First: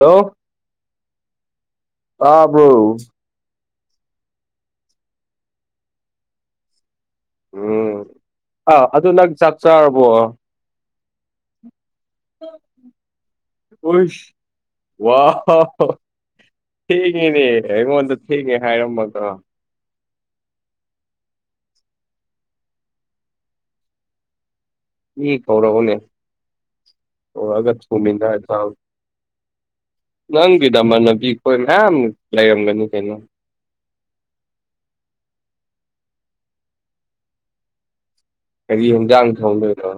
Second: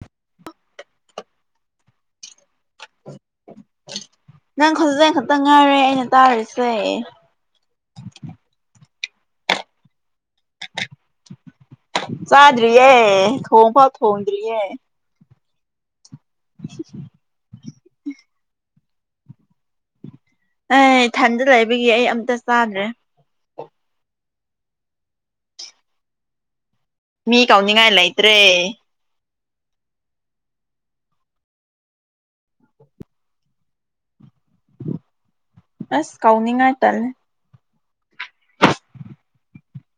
Hello ꯇꯥꯕ꯭ꯔꯣ ꯅꯪ ꯈꯣꯟꯖꯦꯟ ꯈꯛꯇꯪ ꯉꯥꯏꯔꯦ ꯑꯩꯅ ꯇꯥꯔꯤꯁꯦ ꯎꯝ ꯑꯥ ꯑꯗꯨ ꯅꯪ ꯆꯥꯛ ꯆꯥꯔꯕꯣ ꯆꯥꯗ꯭ꯔꯤꯌꯦ ꯊꯣꯡ ꯐꯥꯎ ꯊꯣꯡꯗ꯭ꯔꯤꯌꯦ ꯋꯥ ꯍꯣ ꯍꯣ ꯊꯦꯡꯉꯦꯅꯦ ꯑꯩꯉꯣꯟꯗ ꯊꯦꯡꯉꯦ ꯍꯥꯏꯔꯝꯃꯒ ꯑꯦ ꯊꯟꯗ ꯂꯩꯕꯒꯤ ꯑꯩ ꯑꯝꯇ ꯆꯥꯗ꯭ꯔꯦ ꯏ ꯍꯧꯔꯛꯑꯣꯅꯦ ꯃꯤ ꯀꯧꯅꯤꯡꯉꯥꯏ ꯂꯩꯇ꯭ꯔꯦ [inaudible] ꯅꯪꯕꯤꯗꯃꯥꯟꯅꯕꯤ ꯈꯣꯏ ꯃꯌꯥꯝ ꯂꯩꯔꯝꯒꯅꯤ ꯀꯩꯅꯣ ꯑꯁ ꯀꯧꯅꯤꯡꯉꯥꯏ ꯇꯜꯂꯦ ꯀꯔꯤ ꯢꯟꯁꯥꯡ ꯊꯣꯡꯗꯣꯏꯅꯣ꯫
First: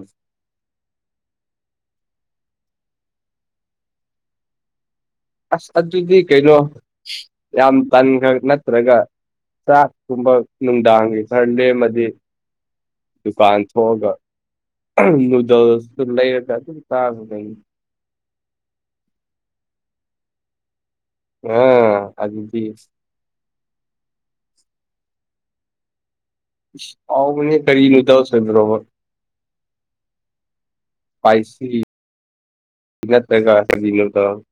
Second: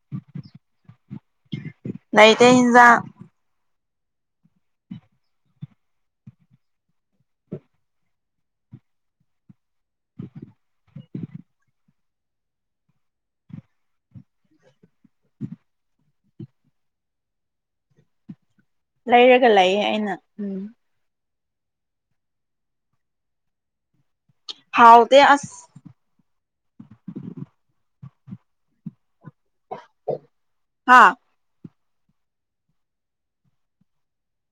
ꯂꯩꯇꯦ ꯍꯤꯟꯖꯥꯡ꯫ ꯑꯁ ꯑꯗꯨꯗꯤ ꯀꯩꯅꯣ ꯌꯥꯝ ꯀꯟꯈꯛ ꯅꯠꯇ꯭ꯔꯒ ꯆꯥꯛ ꯀꯨꯝꯕ ꯅꯨꯡꯗꯥꯡꯒꯤ ꯈꯔ ꯂꯦꯝꯃꯗꯤ ꯗꯨꯀꯥꯟ ꯊꯣꯛꯑꯒ ꯅꯨꯗꯜꯁꯇ ꯇꯨ ꯂꯩꯔꯒ ꯑꯗꯨꯝ ꯆꯥꯒ [unintelligible] ꯂꯩꯔꯒ ꯂꯩꯌꯦ ꯑꯩꯅ ꯎꯝ꯫ ꯑ ꯑꯗꯨꯗꯤ ꯍꯥꯎꯗꯦ ꯑꯁ ꯍꯥꯎꯕꯅꯦ ꯀꯔꯤ ꯅꯨꯗꯜꯁ ꯑꯣꯢꯕ꯭ꯔꯕ ꯍꯥꯥ ꯏꯁꯄꯥꯥꯏꯁꯤ ꯅꯠꯇ꯭ꯔꯒ ꯀꯔꯤ ꯅꯨꯗꯜꯁ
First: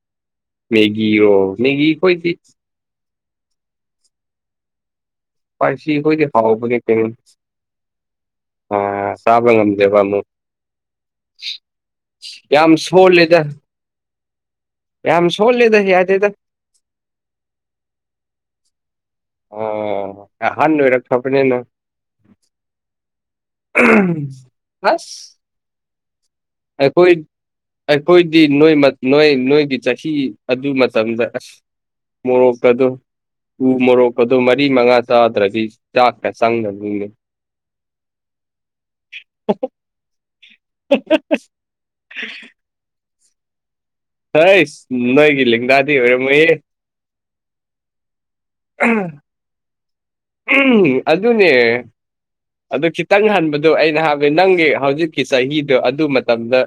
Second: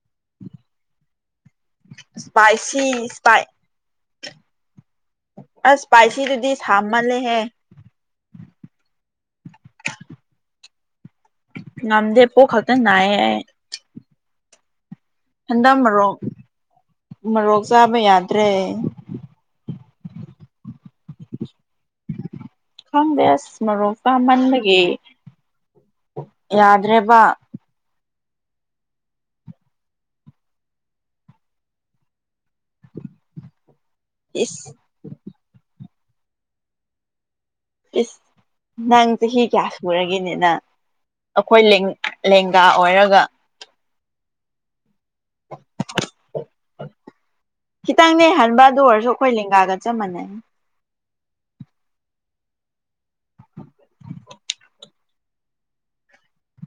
ꯃꯦꯒꯤꯔꯣ ꯃꯦꯒꯤ ꯈꯣꯏꯗꯤ ꯏꯁꯄꯥꯏꯁꯤ ꯁꯄꯥꯏ ꯑꯁ ꯁ꯭ꯄꯥꯢꯁꯤ ꯈꯣꯏꯗꯤ ꯏꯁꯄꯥꯏꯁꯤꯗꯨꯗꯤ ꯍꯥꯎꯕꯗꯤ ꯀꯩ ꯁꯥꯃꯜꯂꯦꯍꯦ ꯑ ꯆꯥꯕ ꯉꯝꯗꯦꯕ ꯑꯃꯨꯛ ꯉꯝꯗꯦ ꯄꯨꯛ ꯈꯛꯇ ꯌꯥꯝ ꯅꯥꯏꯌꯦ ꯑꯩ ꯁꯣꯜꯂꯤꯗ ꯍꯟꯗꯛ ꯃꯔꯣꯛ ꯌꯥꯗꯦꯗ ꯃꯣꯔꯣꯛ ꯆꯥꯕ ꯌꯥꯗ꯭ꯔꯦ꯫ ꯑꯣ ꯑꯍꯥꯟ ꯑꯣꯏꯔꯛꯈ꯭ꯔꯕꯅꯤꯅ ꯈꯪꯗ ꯑꯁ ꯃꯣꯔꯣꯛ ꯆꯥꯃꯟꯕꯒꯤ ꯑꯩꯈꯣꯢ ꯌꯥꯗ꯭ꯔꯦꯕ ꯑꯩꯈꯣꯏꯗꯤ ꯅꯣꯏ ꯃ ꯅꯣꯏ ꯅꯣꯏꯒꯤ ꯆꯍꯤ ꯑꯗꯨ ꯃꯇꯝꯗ ꯑꯁ ꯃꯣꯔꯣꯛꯀꯗꯣ ꯎꯃꯣꯔꯣꯛ ꯑꯗꯨ ꯃꯔꯤ ꯏꯁ ꯃꯉꯥ ꯆꯥꯗ꯭ꯔꯗꯤ ꯆꯥꯛ ꯀ ꯆꯪꯗꯕꯅꯤꯅꯦ꯫ ꯏꯁ ꯅꯪ ꯆꯍꯤ ꯀꯌꯥ ꯁꯨꯔꯒꯦꯅꯦ ꯅꯪ ꯑꯈꯣꯏ ꯂꯦꯡ ꯂꯦꯡ ꯒꯥ ꯑꯣꯏꯔꯒ ꯍꯣꯏꯁ ꯅꯣꯏꯒꯤ ꯂꯦꯡꯒꯥꯗꯤ ꯑꯣꯏꯔꯝꯃꯣꯏꯌꯦ ꯈꯤꯇꯪꯅꯦ ꯍꯟꯕ ꯑꯗꯨ ꯑꯣꯏꯔꯁꯨ ꯑꯈꯣꯏ ꯂꯦꯡꯒꯥꯒ ꯆꯞ ꯃꯥꯟꯅꯩ꯫ ꯎꯝ ꯑꯗꯨꯅꯦ꯫ ꯑꯗꯨ ꯈꯤꯇꯪ ꯍꯟꯕꯗꯣ ꯑꯩꯅ ꯍꯥꯏꯕꯗꯤ ꯅꯪꯒꯤ ꯍꯧꯖꯤꯛꯀꯤ ꯆꯍꯤꯗꯣ ꯑꯗꯨ ꯃꯇꯝꯗ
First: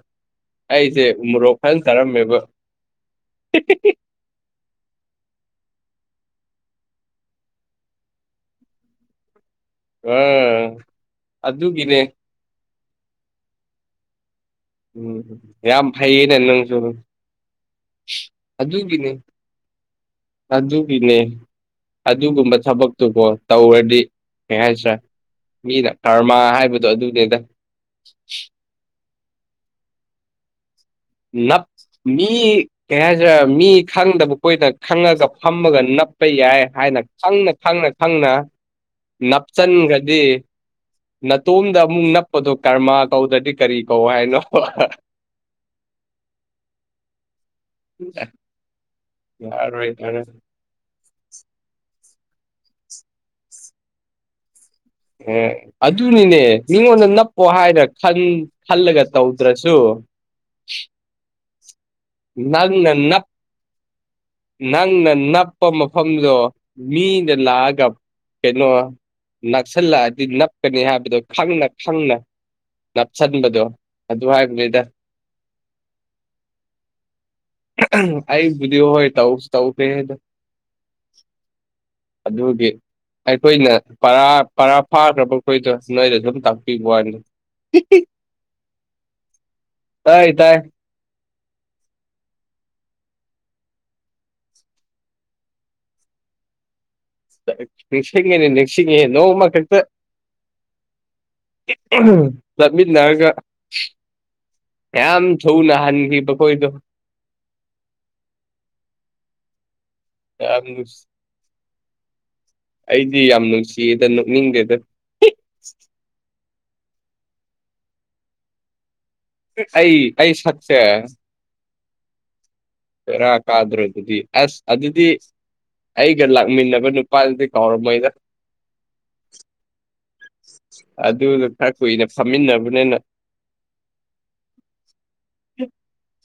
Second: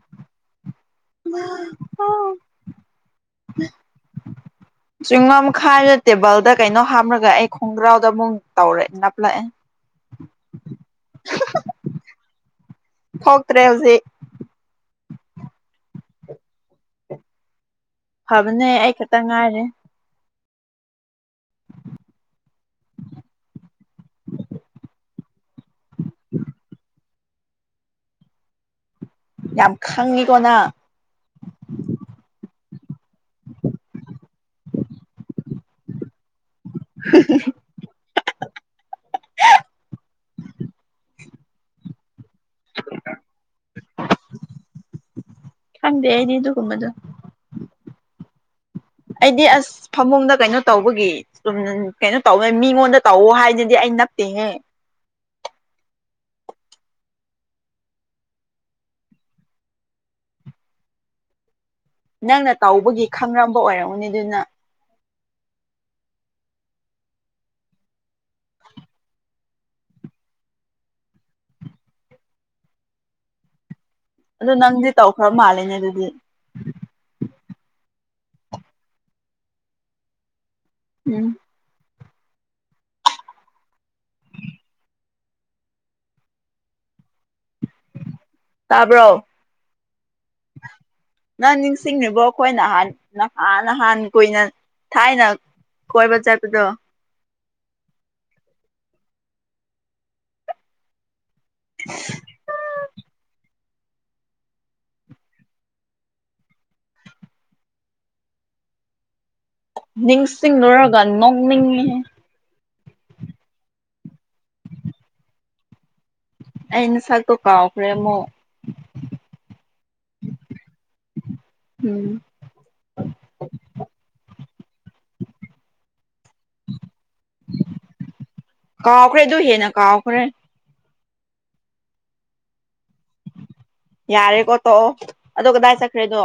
ꯑꯩꯁꯦ ꯃꯣꯔꯣꯛ ꯐꯖꯅ ꯆꯥꯔꯝꯃꯦꯕ ꯆꯤꯡꯉꯝ ꯈꯥꯏꯔ ꯇꯦꯕꯜꯗ ꯀꯩꯅꯣ ꯍꯥꯞꯂꯒ ꯑꯩ ꯈꯣꯡꯒ꯭ꯔꯥꯎꯗ ꯑꯃꯨꯛ ꯇꯧꯔꯦ ꯅꯞꯂꯛꯑꯦ ꯑꯥ ꯑꯗꯨꯒꯤꯅꯦ꯫ ꯊꯣꯛꯇ꯭ꯔꯦ ꯍꯧꯖꯤꯛ ꯎꯝ ꯌꯥꯝ ꯐꯩꯌꯦꯅꯦ ꯅꯪꯁꯨ ꯐꯕꯅꯦ ꯑꯩ ꯑꯗꯨꯒꯤꯅꯦ ꯈꯛꯇ ꯉꯥꯏꯔꯦ꯫ ꯑꯗꯨꯒꯤꯅꯦ꯫ ꯑꯗꯨꯒꯨꯝꯕ ꯊꯕꯛꯇꯨꯕꯣ ꯇꯧꯔꯗꯤ ꯀꯩ ꯍꯥꯏꯁꯤ꯭ꯔꯥ ꯃꯤꯅ ꯀꯔꯃ ꯍꯥꯏꯕꯗꯣ ꯑꯗꯨꯅꯤꯗ ꯌꯥꯝ ꯈꯪꯉꯤꯀꯣ ꯅꯪ ꯅꯞ ꯃꯤ ꯀꯩ ꯍꯥꯏꯖꯤꯔꯥ ꯃꯤ ꯈꯪꯗꯕ ꯀꯣꯏꯅ ꯈꯪꯉꯒ ꯐꯝꯃꯒ ꯅꯞꯄ ꯌꯥꯏ ꯍꯥꯏꯅ ꯈꯪꯅ ꯈꯪꯅ ꯈꯪꯅ ꯅꯞꯆꯟꯈ꯭ꯔꯗꯤ ꯅꯇꯣꯝꯗ ꯑꯃꯨꯛ ꯅꯞꯄꯗꯣ ꯀꯔꯃꯥ ꯀꯧꯗ꯭ꯔꯗꯤ ꯀꯔꯤ ꯀꯧ ꯍꯥꯏꯅꯣ꯫ ꯈꯪꯗꯦ ꯑꯩꯗꯤ ꯑꯗꯨꯒꯨꯝꯕꯗꯣ ꯎ [inaudible] ꯑꯩꯗꯤ ꯑꯁ ꯐꯃꯨꯡꯗ ꯀꯩꯅꯣ ꯇꯧꯕꯒꯤ ꯁꯨꯝ ꯀꯩꯅꯣ ꯇꯧꯅꯦ ꯃꯤꯉꯣꯟꯗ ꯇꯧꯋꯣ ꯍꯥꯏꯗꯨꯗꯤ ꯑꯩ ꯅꯠꯇꯦꯍꯦ꯫ ꯑꯦ ꯑꯗꯨꯅꯤꯅꯦ ꯃꯤꯉꯣꯟꯗ ꯅꯞꯄꯣ ꯍꯥꯏꯅ ꯈꯟ ꯈꯜꯂꯒ ꯇꯧꯗ꯭ꯔꯁꯨ꯫ ꯅꯪꯅ ꯇꯧꯕꯒꯤ ꯈꯪꯔꯝꯕ ꯑꯣꯏꯔꯝꯒꯅꯤ ꯗꯨꯅ꯫ ꯅꯪꯅ ꯅꯞꯄ ꯃꯐꯝꯗꯣ ꯃꯤꯅ ꯂꯥꯛꯑꯒ ꯀꯩꯅꯣ꯫ ꯅꯛꯁꯤꯜꯂꯛꯑꯗꯤ ꯅꯞꯀꯅꯤ ꯍꯥꯏꯕꯗꯣ ꯈꯪꯅ ꯈꯪꯅ ꯅꯞꯁꯟꯕꯗꯣ꯫ ꯑꯗꯨ ꯑꯗꯣ ꯍꯥꯏꯕꯅꯤꯗ ꯅꯪꯗꯤ ꯇꯧꯈ꯭ꯔ ꯃꯥꯜꯂꯦꯅꯦ ꯗꯨꯗꯤ꯫ ꯑꯩꯕꯨꯗꯤ ꯍꯣꯏ ꯇꯧꯁꯨ ꯇꯧꯗꯦꯍꯦꯗꯣ ꯎꯝ ꯑꯗꯨꯒꯤ ꯑꯩꯈꯣꯏꯅ ꯄꯔꯥ ꯄꯔꯥ ꯐꯥꯈ꯭ꯔꯕ ꯑꯩꯈꯣꯏꯗꯣ ꯅꯣꯏꯗ ꯗꯨꯝ ꯇꯥꯛꯄꯤꯕꯋꯥꯅꯤ ꯫ ꯇꯥꯕꯔꯣ꯫ ꯇꯥꯏ ꯇꯥꯏ ꯅꯪ ꯅꯤꯡꯁꯤꯡꯉꯤꯕꯣ ꯑꯩꯈꯣꯏ ꯅꯍꯥꯟ ꯅꯍꯥꯟ ꯅꯍꯥꯟ ꯀꯨꯏꯅ ꯊꯥꯏꯅ ꯀꯣꯏꯕ ꯆꯠꯄꯗꯣ꯫ ꯅꯤꯡꯁꯤꯡꯉꯤꯅꯦ ꯅꯤꯡꯁꯤꯡꯉꯦ ꯅꯣꯡꯃꯈꯛꯇ ꯆꯠꯃꯤꯟꯅꯔꯒ꯫ ꯀꯌꯥꯝ ꯊꯨꯅ ꯍꯟꯒꯤꯕ ꯈꯣꯏꯗꯣ꯫ ꯌꯥꯝ ꯅꯤꯡꯁꯤꯡꯉꯨꯔꯒ ꯅꯨꯡꯁꯤ ꯅꯣꯛꯅꯤꯡꯉꯤꯍꯦ ꯫ ꯑꯩꯗꯤ ꯌꯥꯝ ꯅꯨꯡꯁꯤꯌꯦꯗ ꯅꯣꯛꯅꯤꯡꯗꯦꯗ꯫ ꯑꯩ ꯅꯁꯛꯇꯣ ꯀꯥꯎꯈ꯭ꯔꯦ ꯑꯃꯨꯛ꯫ ꯑꯩ ꯑꯩ ꯁꯛꯁꯦ ꯎꯝ ꯕꯦꯔꯥ ꯀꯥꯗꯔꯣ ꯑꯗꯨꯗꯤ ꯑꯁ ꯑꯗꯨꯗꯤ꯫ ꯑꯩꯒ ꯂꯥꯛꯃꯤꯟꯅꯕ ꯅꯨꯄꯥꯗꯨꯗꯤ ꯀꯥꯎꯔꯝꯃꯣꯏꯗ꯫ ꯀꯥꯎꯈ꯭ꯔꯦ ꯑꯗꯨ ꯍꯦꯟꯅ ꯀꯥꯎꯈ꯭ꯔꯦ ꯑꯗꯨꯗꯣ ꯈꯔ ꯀꯨꯏꯅ ꯐꯝꯃꯤꯟꯅꯕꯅꯤꯅ꯫ ꯌꯥꯔꯦꯀꯣ ꯇꯣꯛꯑꯣ ꯑꯗꯣ ꯀꯗꯥꯏ ꯆꯠꯈ꯭ꯔꯦꯗꯣ꯫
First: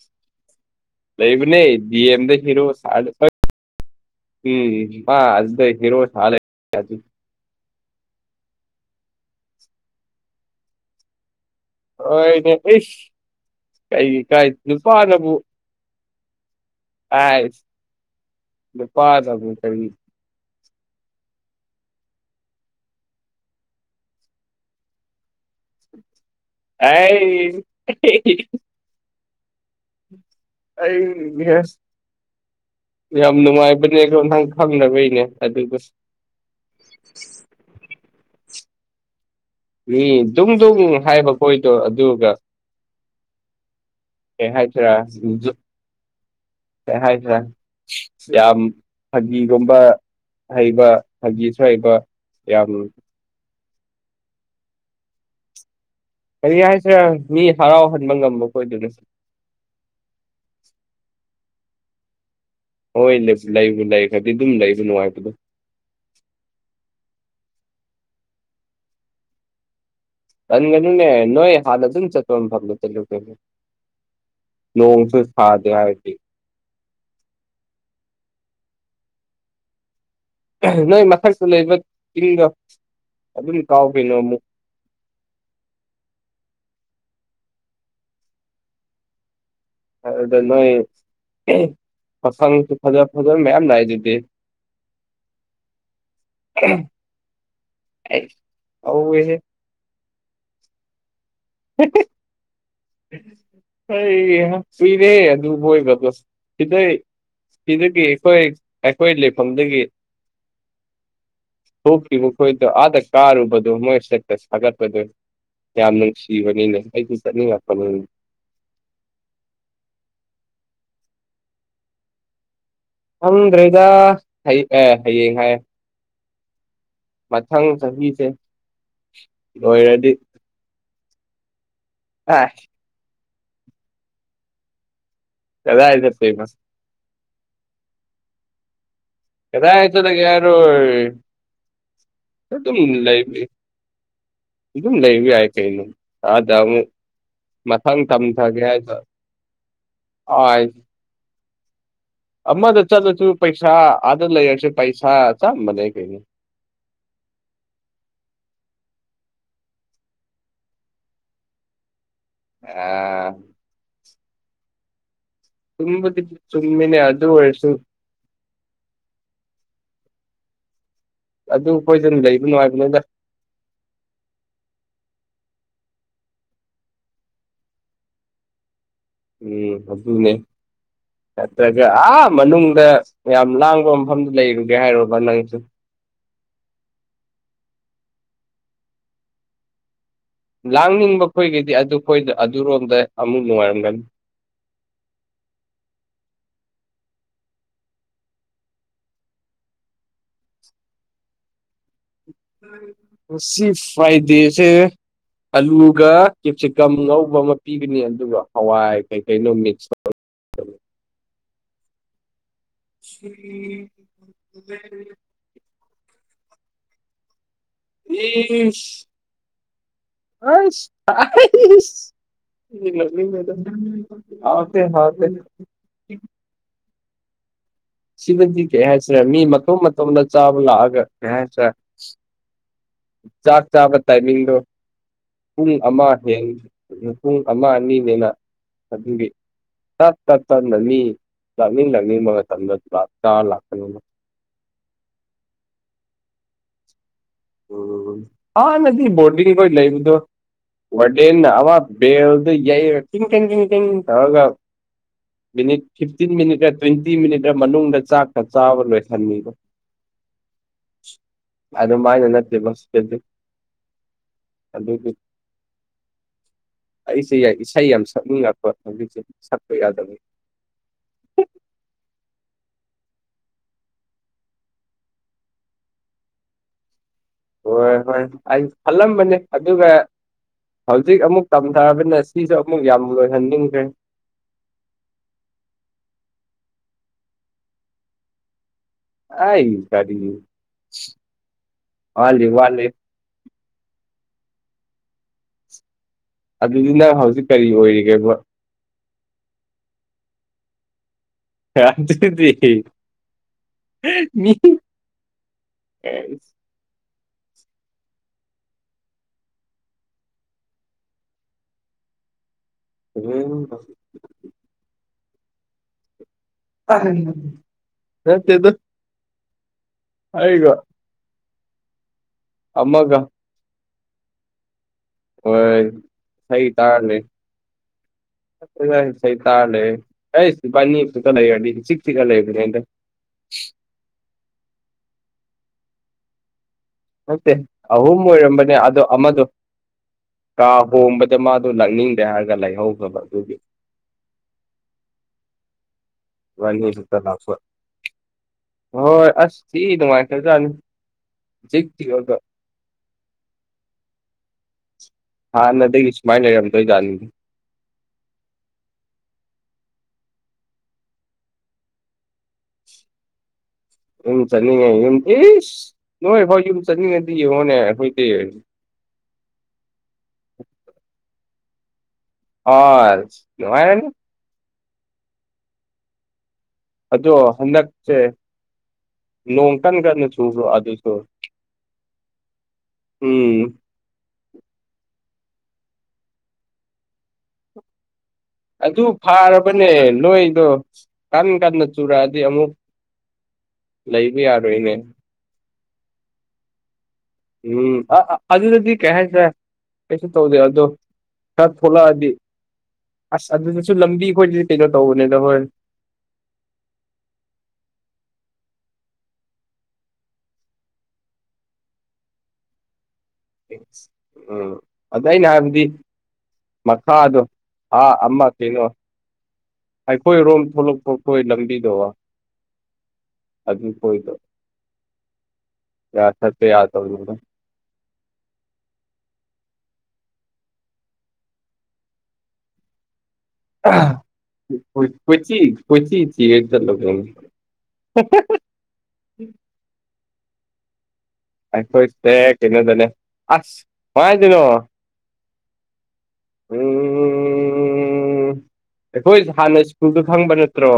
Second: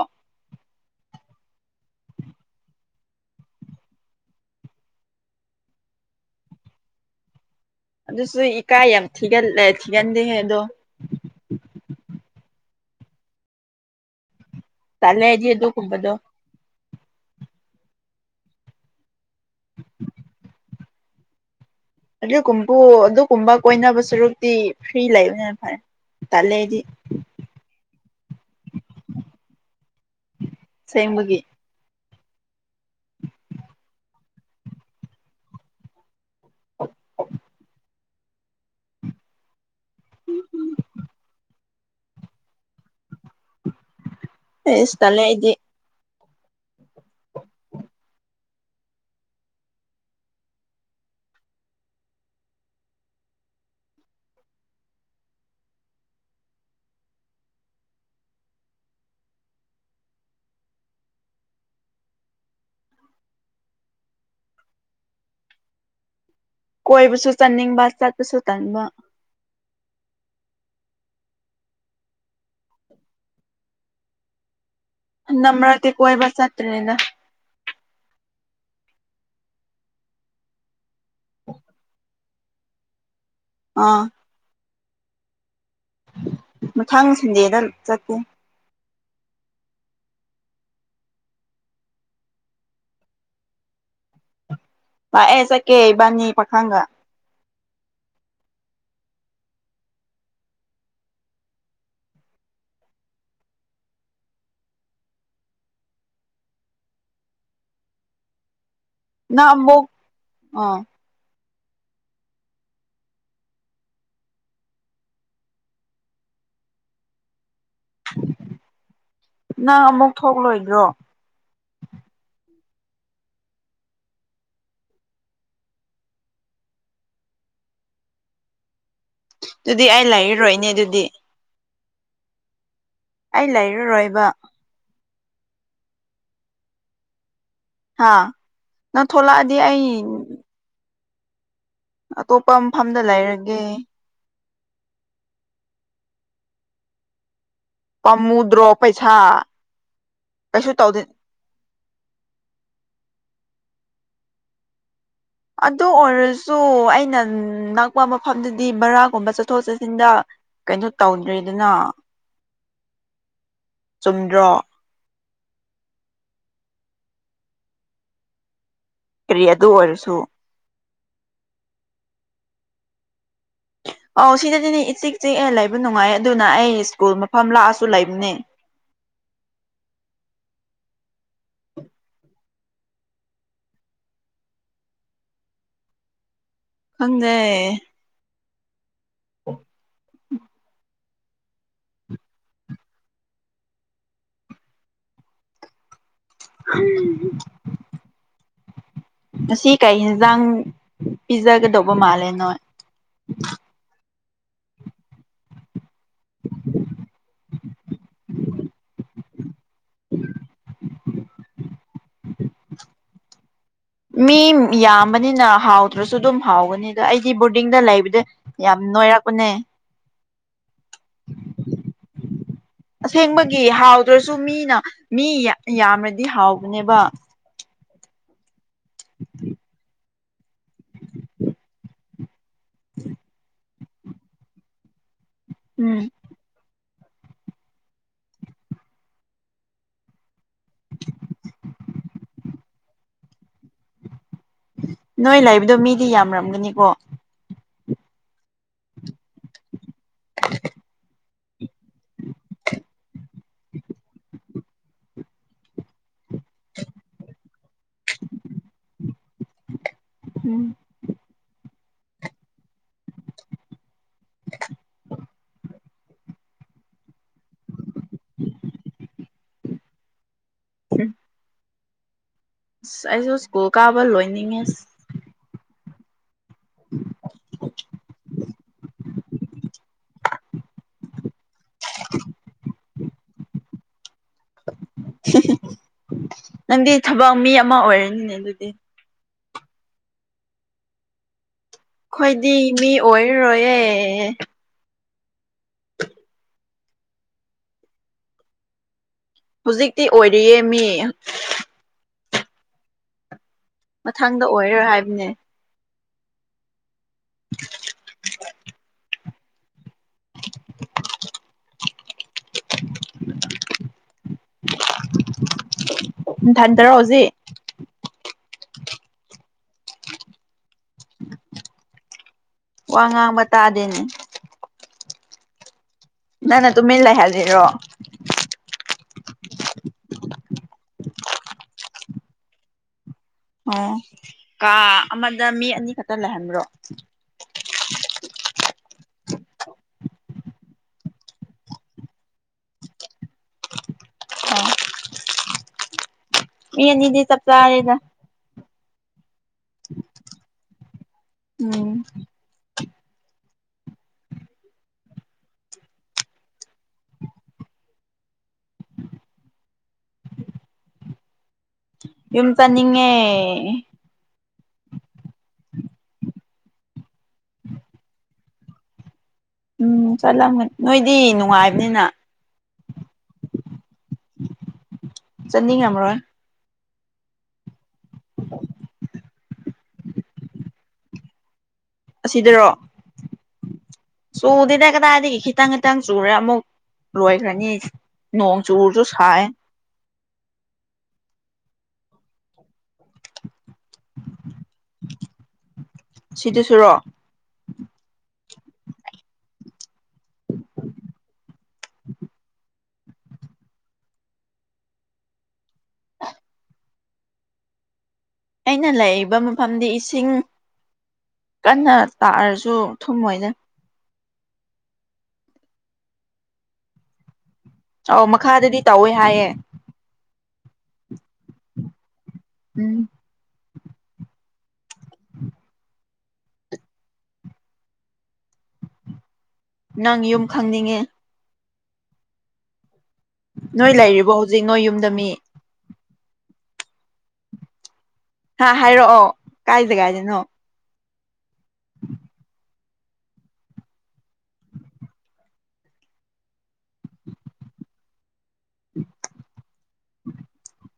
ꯂꯩꯕꯅꯦ ꯗꯤ ꯑꯦꯝꯗ ꯍꯦꯔꯣ ꯁꯥ [unintelligible] ꯎꯝ ꯃꯥ ꯑꯁꯤꯗ ꯍꯤꯔꯣ ꯁꯥ ꯂꯩꯔꯦ ꯍꯖꯤꯛ ꯫ ꯑꯗꯨꯁꯨ ꯏꯀꯥꯏ ꯌꯥꯝ ꯊꯤꯒꯜ ꯊꯤꯒꯟꯗꯦꯍꯦ ꯑꯗꯣ꯫ ꯍꯣꯏꯅꯦ ꯏꯁ ꯀꯩꯒꯤ ꯏꯀꯥꯏ ꯫ ꯇꯜꯂꯦ ꯑꯩꯗꯤ ꯑꯗꯨꯒꯨꯝꯕꯗꯣ꯫ ꯑꯥꯏ ꯅꯨꯄꯥꯗꯕꯨ ꯀꯔꯤ ꯫ ꯑꯗꯨꯀꯨꯝꯄꯨ ꯑꯗꯨꯒꯨꯝꯕ ꯀꯣꯏꯅꯕ ꯁꯔꯨꯛꯇꯤ ꯐ꯭ꯔꯤ ꯂꯩꯕꯅ ꯍꯦꯟ ꯐꯔꯦ꯫ ꯇꯜꯂꯦ ꯑꯩꯗꯤ ꯑꯥꯏ ꯑꯩ ꯑꯁꯦꯡꯕꯒꯤ ꯏꯍꯦ ꯫ ꯌꯥꯝ ꯅꯨꯡꯉꯥꯏꯕꯅꯦꯒꯣ ꯅꯪ ꯈꯪꯅꯕꯩꯅꯦ ꯑꯗꯨꯗꯣ ꯃꯤ ꯗꯨꯡꯗꯨꯡ ꯍꯥꯏꯕ ꯈꯣꯏꯗꯣ ꯑꯗꯨꯒ꯫ ꯀꯩ ꯍꯥꯏꯁꯤꯔꯥ ꯑꯦꯁ ꯇꯜꯂꯦ ꯑꯩꯗꯤ [unintelligible] ꯀꯩ ꯍꯥꯏꯁꯤꯔꯥ꯫ ꯌꯥꯝ ꯐꯒꯤꯒꯨꯝꯕ ꯍꯩꯕ ꯐꯖꯤꯁꯨ ꯍꯩꯕ ꯌꯥꯝ ꯀꯔꯤ ꯍꯥꯏꯁꯤꯔꯥ ꯃꯤ ꯍꯔꯥꯎꯍꯟꯕ ꯉꯝꯕ ꯈꯣꯏꯗꯨꯅꯦ꯫ ꯍꯣꯏ ꯂꯤꯞ ꯂꯩꯕꯨ ꯂꯩꯈꯔ꯭ꯗꯤ ꯗꯨꯝ ꯂꯩꯕ ꯅꯨꯡꯉꯥꯏꯕꯗꯣ꯫ ꯀꯣꯏꯕꯁꯨ ꯆꯥꯅꯤꯡꯕ ꯆꯠꯄꯁꯨ ꯇꯟꯕ꯫ ꯇꯟꯒꯅꯨꯅꯦ ꯅꯣꯏ ꯍꯥꯟꯅ ꯗꯨꯝ ꯆꯠꯄ ꯃꯐꯝꯗꯣ ꯆꯠꯂꯨ ꯀꯩꯅꯣ ꯅꯣꯡ ꯍꯟꯅꯛ ꯃꯔꯛꯇꯤ ꯀꯣꯏꯕ ꯆꯠꯇꯔ꯭ꯦꯗ꯫ ꯅꯣꯏ ꯃꯊꯛꯇ ꯂꯩꯕ ꯆꯤꯡꯗꯣ ꯑꯗꯨꯝ ꯀꯥꯎ ꯑꯥ ꯀꯩꯅꯣ ꯑꯃꯨꯛ꯫ ꯃꯊꯪ ꯁꯟꯗꯦꯗ ꯆꯠꯀꯦ꯫ ꯑꯗꯨꯗ ꯅꯣꯏ ꯃꯁꯥꯡꯁꯨ ꯐꯖ ꯐꯖꯕ ꯃꯌꯥꯝ ꯂꯥꯛꯏꯗꯨꯗꯤ ꯄꯥꯛꯑꯦ ꯆꯀꯦ ꯏꯕꯥꯅꯤ ꯄꯥꯈꯪꯒ ꯑꯩ ꯍꯧꯋꯦꯍꯦ [unintelligible] ꯑꯩ ꯌꯦꯡꯉꯨ ꯀꯨꯏꯔꯦ ꯑꯗꯨ ꯃꯣꯏꯕꯗꯣ ꯁꯤꯗꯩ ꯁꯤꯗꯒꯤ ꯑꯩꯈꯣꯏ ꯑꯩꯈꯣꯏ ꯅꯪ ꯂꯩꯐꯝꯗꯒꯤ ꯑꯃꯨꯛ ꯑꯥ ꯊꯣꯛꯈꯤꯕ ꯃꯈꯣꯏꯗꯣ ꯑꯥꯗ ꯆꯥꯔꯨꯕꯗꯨꯣ ꯃꯣꯏ ꯏꯁꯇꯦꯇꯁ ꯁꯥꯒꯠꯄꯗꯨ ꯌꯥꯝ ꯅꯨꯡꯁꯤꯕꯅꯤꯅꯦ ꯑꯩꯁꯨ ꯆꯠꯅꯤꯡꯉꯛꯄꯅꯤ ꯅꯪ ꯑꯃꯨꯛ ꯊꯣꯛꯂꯣꯏꯗ꯭ꯔꯣ ꯈꯪꯗ꯭ꯔꯦꯗꯥ ꯑꯦ ꯍꯌꯦꯡ ꯍꯥꯏ ꯃꯊꯪ ꯆꯍꯤꯁꯦ ꯑꯗꯨꯗꯤ ꯑꯩ ꯂꯣꯏꯔꯗꯤ ꯂꯩꯔꯔꯣꯏꯅꯦ ꯑꯗꯨꯗꯤ ꯑꯥ ꯑꯩ ꯂꯩꯔꯔꯣꯏꯕ ꯂꯝꯂꯥꯏꯗ ꯐꯦꯃꯁ ꯍꯥꯥ ꯅꯪ ꯊꯣꯛꯂ ꯀꯗꯥꯏ ꯆꯠꯂꯥꯒꯦ ꯌꯥꯔꯣꯏ ꯑꯇꯣꯞꯄ ꯃꯐꯝꯗ ꯂꯩꯔꯒꯦ ꯑꯗꯨꯝ ꯂꯩꯩꯕ ꯌꯥꯏ ꯀꯩꯅꯣ ꯑꯗ ꯑꯃꯨꯛ ꯃꯊꯪ ꯇꯝꯊꯒꯦ ꯄꯥꯝꯃꯨꯗ꯭ꯔꯣ ꯍꯥꯏꯗ ꯄꯩꯁꯥ ꯑꯥꯢ ꯀꯩꯁꯨ ꯇꯧꯗꯦ ꯑꯃꯗ ꯆꯠꯂꯁꯨ ꯄꯩꯁꯥ ꯑꯗ ꯂꯩꯔꯁꯨ ꯄꯩꯁꯥ ꯆꯞ ꯑꯗꯨ ꯃꯥꯟꯅꯩ ꯀꯩꯅꯣ ꯑꯣꯏꯔꯁꯨ ꯑꯩꯅ ꯅꯥꯛꯄ ꯃꯐꯝꯗꯗꯤ ꯕꯔꯥꯒꯨꯝꯕ ꯆꯠꯊꯣꯛ ꯆꯠꯁꯤꯟꯗ ꯀꯩꯅꯣ ꯇꯧꯗ꯭ꯔꯤꯗꯅ ꯑꯥ ꯆꯨꯝꯗ꯭ꯔꯣ ꯆꯨꯝꯕꯨꯗꯤ ꯆꯨꯝꯃꯤꯅꯦ ꯑꯗꯨ ꯑꯣꯔꯥꯁꯨ ꯀ꯭ꯔꯤ ꯑꯗꯨ ꯑꯣꯏꯔꯁꯨ ꯑꯗꯨ ꯈꯣꯏꯗꯅ ꯂꯩꯕ ꯅꯨꯡꯉꯥꯏꯕꯅꯦꯗ ꯑꯧ ꯁꯤꯗꯗꯤꯅꯦ ꯏꯆꯤ ꯆꯤꯛꯑ ꯂꯩꯕ ꯅꯨꯡꯉꯥꯏ ꯑꯗꯨꯅ ꯑꯩ ꯁ꯭ꯀꯨꯜ ꯃꯐꯝ ꯂꯥꯛꯑꯁꯨ ꯂꯩꯕꯅꯦ ꯎꯝ ꯑꯗꯨꯅꯦ ꯅꯠꯇ꯭ꯔꯒ ꯑꯥ ꯃꯅꯨꯡꯗ ꯌꯥꯝ ꯂꯥꯡꯕ ꯃꯐꯝꯗꯨ ꯂꯩꯔꯨꯒꯦ ꯍꯥꯏꯔꯨꯕ ꯅꯪꯁꯨ ꯈꯪꯗꯦ ꯑꯣ ꯂꯥꯡꯅꯤꯡꯕ ꯈꯣꯏꯒꯤꯗꯤ ꯑꯗꯨꯣꯏꯗ ꯑꯗꯨꯔꯣꯝꯗ ꯑꯃꯨꯛ ꯅꯨꯡꯉꯥꯏꯔꯝꯒꯅꯤ ꯉꯁꯤ ꯀꯩ ꯏꯟꯖꯥꯡ ꯄꯤꯖꯥꯒꯗꯧꯕ ꯃꯥꯜꯂꯦ ꯉꯁꯤ ꯐꯔꯥꯏꯗꯦꯁꯦ ꯑꯂꯨꯒ ꯀꯦꯞꯁꯤꯀꯝ ꯉꯧꯕ ꯑꯃ ꯄꯤꯒꯅꯤ ꯑꯗꯨꯒ ꯍꯋꯥꯏ ꯀꯩꯀꯩꯅꯣ ꯃꯤꯛꯁ ꯎꯝ ꯎꯝ ꯁꯤꯒꯤ ꯃꯤ ꯌꯥꯝꯕꯅꯤꯅ ꯍꯥꯎꯗ꯭ꯔꯥꯁꯨ ꯑꯗꯨꯝ ꯍꯥꯎꯒꯅꯤ ꯑꯗꯣ ꯑꯩꯗꯤ ꯕꯣꯔꯗꯤꯡꯗ ꯂꯩꯕꯗ ꯌꯥꯝ ꯅꯣꯏꯔꯛꯄꯅꯦ ꯑꯁ ꯑꯁꯦꯡꯕꯒꯤ ꯍꯥꯎꯗ꯭ꯔꯁꯨ ꯃꯤꯅ ꯍꯥꯎꯇꯦ ꯃꯤ ꯍꯥꯎꯇꯦ ꯌꯥ ꯌꯥꯝꯔꯗꯤ ꯍꯥꯎꯕꯅꯦꯕ ꯁꯤꯃꯗꯤ ꯀꯩ ꯍꯥꯏꯁꯤꯔꯦ ꯃꯤ ꯃꯇꯣꯝ ꯃꯇꯣꯝꯗ ꯆꯥꯕ ꯂꯥꯛꯑꯒ ꯀꯩ ꯍꯥꯏꯁꯤꯔ ꯎꯝ ꯆꯥꯛ ꯆꯥꯕ ꯇꯥꯏꯃꯤꯡꯗꯣ ꯄꯨꯡ ꯎꯝ ꯑꯃ [unintelligible] ꯄꯨꯡ ꯑꯃ ꯑꯅꯤꯅꯦꯅ ꯑꯗꯨꯒꯤ ꯆꯠ ꯇꯠ ꯇꯠꯅꯅꯤ ꯂꯥꯛꯅꯤꯡ ꯂꯥꯛꯅꯤꯡꯕ ꯃꯇꯝꯗ ꯂꯥꯛ ꯆꯥꯔ ꯂꯥꯛꯀꯅꯤꯅ ꯅꯣꯏ ꯂꯩꯕꯗꯣ ꯃꯤꯗꯤ ꯌꯥꯝꯔꯝꯒꯅꯤꯀꯣ ꯎ ꯑꯍꯟꯅꯗꯤ ꯕꯣꯗꯤꯡ ꯀꯣꯏ ꯂꯕꯗꯣ ꯋꯔꯗꯦꯟꯅ ꯑꯋꯥ ꯕꯦꯜ ꯗ ꯌꯩꯔꯥ ꯀꯤꯡ ꯀꯦꯡ ꯀꯦꯡ ꯒꯦꯡ ꯇꯧꯔꯒꯥ ꯃꯤꯅꯤꯠ ꯐꯤꯐꯇꯤꯟ ꯃꯤꯅꯤꯠ ꯒ ꯇ꯭ꯋꯦꯟꯇꯤ ꯃꯤꯅꯤꯠꯔ ꯃꯅꯨꯡꯗ ꯆꯥꯛꯀ ꯆꯥꯕ ꯂꯣꯏꯁꯟꯃꯤꯕꯥ ꯎꯝ ꯑꯗꯨꯃꯥꯏꯅ ꯅꯠꯇꯦꯕꯁꯤꯗꯗꯤ ꯑꯗꯨꯒꯤ ꯑꯩꯁꯦ ꯌꯥꯏ ꯏꯁꯩ ꯌꯥꯝ ꯁꯛꯅꯤꯡꯉꯛꯄ ꯍꯧꯖꯤꯛꯁꯦ ꯁꯛꯄ ꯌꯥꯗꯕꯩ ꯎ ꯑꯁ ꯑꯩꯁꯨ ꯁ꯭ꯀꯨꯜ ꯀꯥꯕ ꯂꯣꯏꯅꯤꯡꯉꯦꯁ ꯎꯝ ꯍꯣꯏ ꯍꯣꯏ ꯑꯩ ꯈꯜꯂꯝꯕꯅꯦ ꯑꯗꯨꯒ ꯍꯧꯖꯤꯛ ꯑꯃꯨꯛ ꯇꯝꯊꯔꯕꯅꯤꯅ ꯁꯤꯁꯨ ꯑꯃꯨꯛ ꯌꯥꯝ ꯂꯣꯏꯍꯟꯅꯤꯡꯈ꯭ꯔꯦ ꯅꯪꯗꯤ ꯊꯕꯛ ꯃꯤ ꯑꯃ ꯑꯣꯏꯔꯅꯤꯅꯦ ꯑꯗꯨꯗꯤ ꯑꯥꯏ ꯀꯔꯤ ꯋꯥꯠꯂꯤ ꯑꯩꯈꯣꯏꯗꯤ ꯋꯥꯠꯂꯤ ꯃꯤ ꯑꯣꯏꯔꯔꯣꯏꯌꯦ ꯑꯗꯨꯗꯨꯅ ꯍꯧꯖꯤꯛ ꯀꯔꯤ ꯑꯣꯏꯔꯤꯒꯦꯕ ꯍꯧꯖꯤꯛꯇꯤ ꯑꯣꯏꯔꯤꯌꯦ ꯃꯤ ꯃꯊꯪꯗ ꯑꯣꯏꯔꯣꯏ ꯍꯥꯏꯕꯅꯦ [unintelligible] ꯅꯊꯟꯗꯔꯣ ꯍꯧꯖꯤꯛ [unintelligible] ꯅꯥꯠꯇꯦꯗꯥ ꯑꯩꯒ ꯋꯥ ꯑꯃꯒ ꯉꯥꯡꯕ ꯇꯥꯗꯦꯅꯦ ꯍꯣꯏ ꯅꯪꯅ ꯁꯩ ꯇꯨꯃꯤꯟ ꯇꯥꯔꯂꯦ ꯂꯩꯍꯜꯂꯤꯔꯣ [unintelligible] ꯂꯩꯔꯗꯤ ꯏꯆꯤꯛ ꯆꯤꯛꯑ ꯂꯩꯕꯅꯦꯗꯥ ꯑꯣ ꯀꯥ ꯑꯃꯗ ꯃꯤ ꯑꯅꯤ ꯈꯛꯇ ꯂꯩꯍꯟꯕ꯭ꯔꯣ ꯅꯠꯇꯦ ꯑꯍꯨꯝ ꯑꯣꯏꯔꯝꯕꯅꯦ ꯑꯗꯣ ꯑꯃꯗꯣ ꯀꯥ ꯍꯣꯡꯕꯗ ꯃꯥꯗꯣ ꯂꯥꯛꯅꯤꯡꯗꯦ ꯍꯥꯏꯔꯒ ꯂꯩꯍꯧꯗꯕ ꯑꯗꯨꯒꯤ ꯏꯕꯥꯅꯤ ꯈꯛꯇ ꯃꯤꯑꯅꯤꯗꯤ ꯆꯞ ꯂꯥꯛꯄ ꯆꯥꯔꯦꯗ ꯍꯣꯏ ꯑꯁ ꯁꯤ ꯅꯨꯡꯉꯥꯏꯇꯗꯖꯥꯅꯤ ꯖꯤꯛ ꯎꯝ [unintelligible] ꯍꯥꯥꯟꯅ ꯗꯒꯤ ꯂꯩꯔꯝꯗꯣꯏ ꯖꯅꯤ ꯌꯨꯝ ꯆꯠꯅꯤꯡꯉꯦ ꯌꯨꯝ ꯆꯠꯅꯤꯡꯉꯦ ꯌꯨꯝ ꯏꯁ ꯅꯣꯏ ꯍꯣꯏ ꯌꯨꯝ ꯆꯠꯅꯤꯡꯉꯗꯤ ꯌꯦꯡꯉꯣꯅꯦ ꯑꯩꯈꯣꯏꯗꯤ ꯎꯝ ꯆꯠꯂꯝꯒꯟ ꯅꯣꯏꯗꯤ ꯅꯨꯡꯉꯥꯏꯕꯅꯤꯅ ꯑꯥꯜ ꯅꯣꯉꯥꯏꯔꯅꯤ ꯆꯠꯅꯤ ꯉꯝꯃꯔꯣꯏ ꯑꯗꯣ ꯍꯟꯗꯛꯁꯦ ꯅꯣꯡ ꯀꯟ ꯀꯟꯅ ꯆꯨꯕꯔꯣ ꯑꯗꯨꯁꯨ ꯑꯁꯤꯗꯔꯣ ꯎꯝ ꯆꯨꯗꯦꯅꯦ ꯀꯗꯥꯏꯗꯒꯤ ꯈꯤꯇꯪ ꯈꯤꯇꯪ ꯆꯨꯔꯦ ꯑꯃꯨꯛ ꯂꯣꯏꯈ꯭ꯔꯅꯤ ꯅꯣꯡ ꯆꯨꯔꯁꯨ ꯑꯗꯨ ꯁꯥꯏ ꯐꯥꯔꯕꯅꯦ ꯅꯣꯏꯗꯣ ꯀꯟ ꯀꯟꯅ ꯆꯨꯔꯛꯑꯗꯤ ꯑꯃꯨꯛ ꯂꯩꯕ ꯌꯥꯔꯣꯏꯅꯦ ꯁꯤꯗꯨꯁꯨꯔꯣ ꯎꯝ ꯑꯥ ꯑꯗꯨꯗꯗꯤ ꯀꯩ ꯍꯥꯏꯁꯤꯔ ꯀꯩꯁꯨ ꯇꯧꯗꯦ ꯑꯗꯨ ꯈꯔ ꯊꯣꯛꯂꯛꯑꯗꯤ ꯑꯁ ꯑꯗꯨꯗꯁꯨ ꯂꯝꯕꯤ ꯈꯣꯏꯗꯤ ꯀꯩꯅꯣ ꯇꯧꯕꯅꯤꯗ ꯍꯣꯔꯦꯟ ꯑꯩꯅ ꯂꯩꯔꯤꯕ ꯃꯐꯝꯗꯤ ꯏꯁꯤꯡ ꯀꯟꯅ ꯇꯥꯔꯁꯨ ꯊꯨꯝꯃꯣꯏꯅ ꯎꯝ ꯑꯗ ꯑꯩꯅ ꯍꯥꯏꯕꯗꯤ ꯃꯈꯥꯗꯨ ꯑꯧ ꯃꯈꯥꯗꯗꯤ ꯇꯧꯋꯦ ꯍꯥꯏꯌꯦ ꯑꯩꯈꯣꯏꯔꯣꯝ ꯊꯣꯛꯂꯛꯄꯈꯣꯏ ꯂꯝꯕꯤꯗꯣ ꯎꯝ ꯑꯗꯨ ꯈꯣꯏꯗꯣ ꯌꯥ ꯆꯠꯄ ꯌꯥꯗꯕꯅꯤꯉꯣ ꯅꯪ ꯌꯨꯝ ꯈꯪꯅꯤꯡꯉꯦ ꯅꯣꯏ ꯂꯩꯔꯤꯕꯣ ꯍꯧꯖꯤꯛ ꯅꯣꯏ ꯌꯨꯝꯗ ꯃꯤ ꯀꯣꯏꯆꯤ ꯀꯣꯏꯊꯤ ꯊꯤꯔꯒ ꯆꯠꯂꯨ ꯀꯩꯟ ꯍꯥ ꯍꯥꯏꯔꯛꯑꯣ ꯀꯥꯏ ꯖꯒꯥꯏꯗꯅꯣ ꯑꯈꯣꯏꯁꯦ ꯀꯩꯅꯗꯅꯦ ꯑꯁ ꯀꯔꯥꯏꯗꯅꯣ ꯎꯝ ꯑꯩꯈꯣꯏ ꯍꯥꯟꯅ ꯁ꯭ꯀꯨꯜꯗꯤ ꯈꯪꯕ ꯅꯠꯇ꯭ꯔꯣ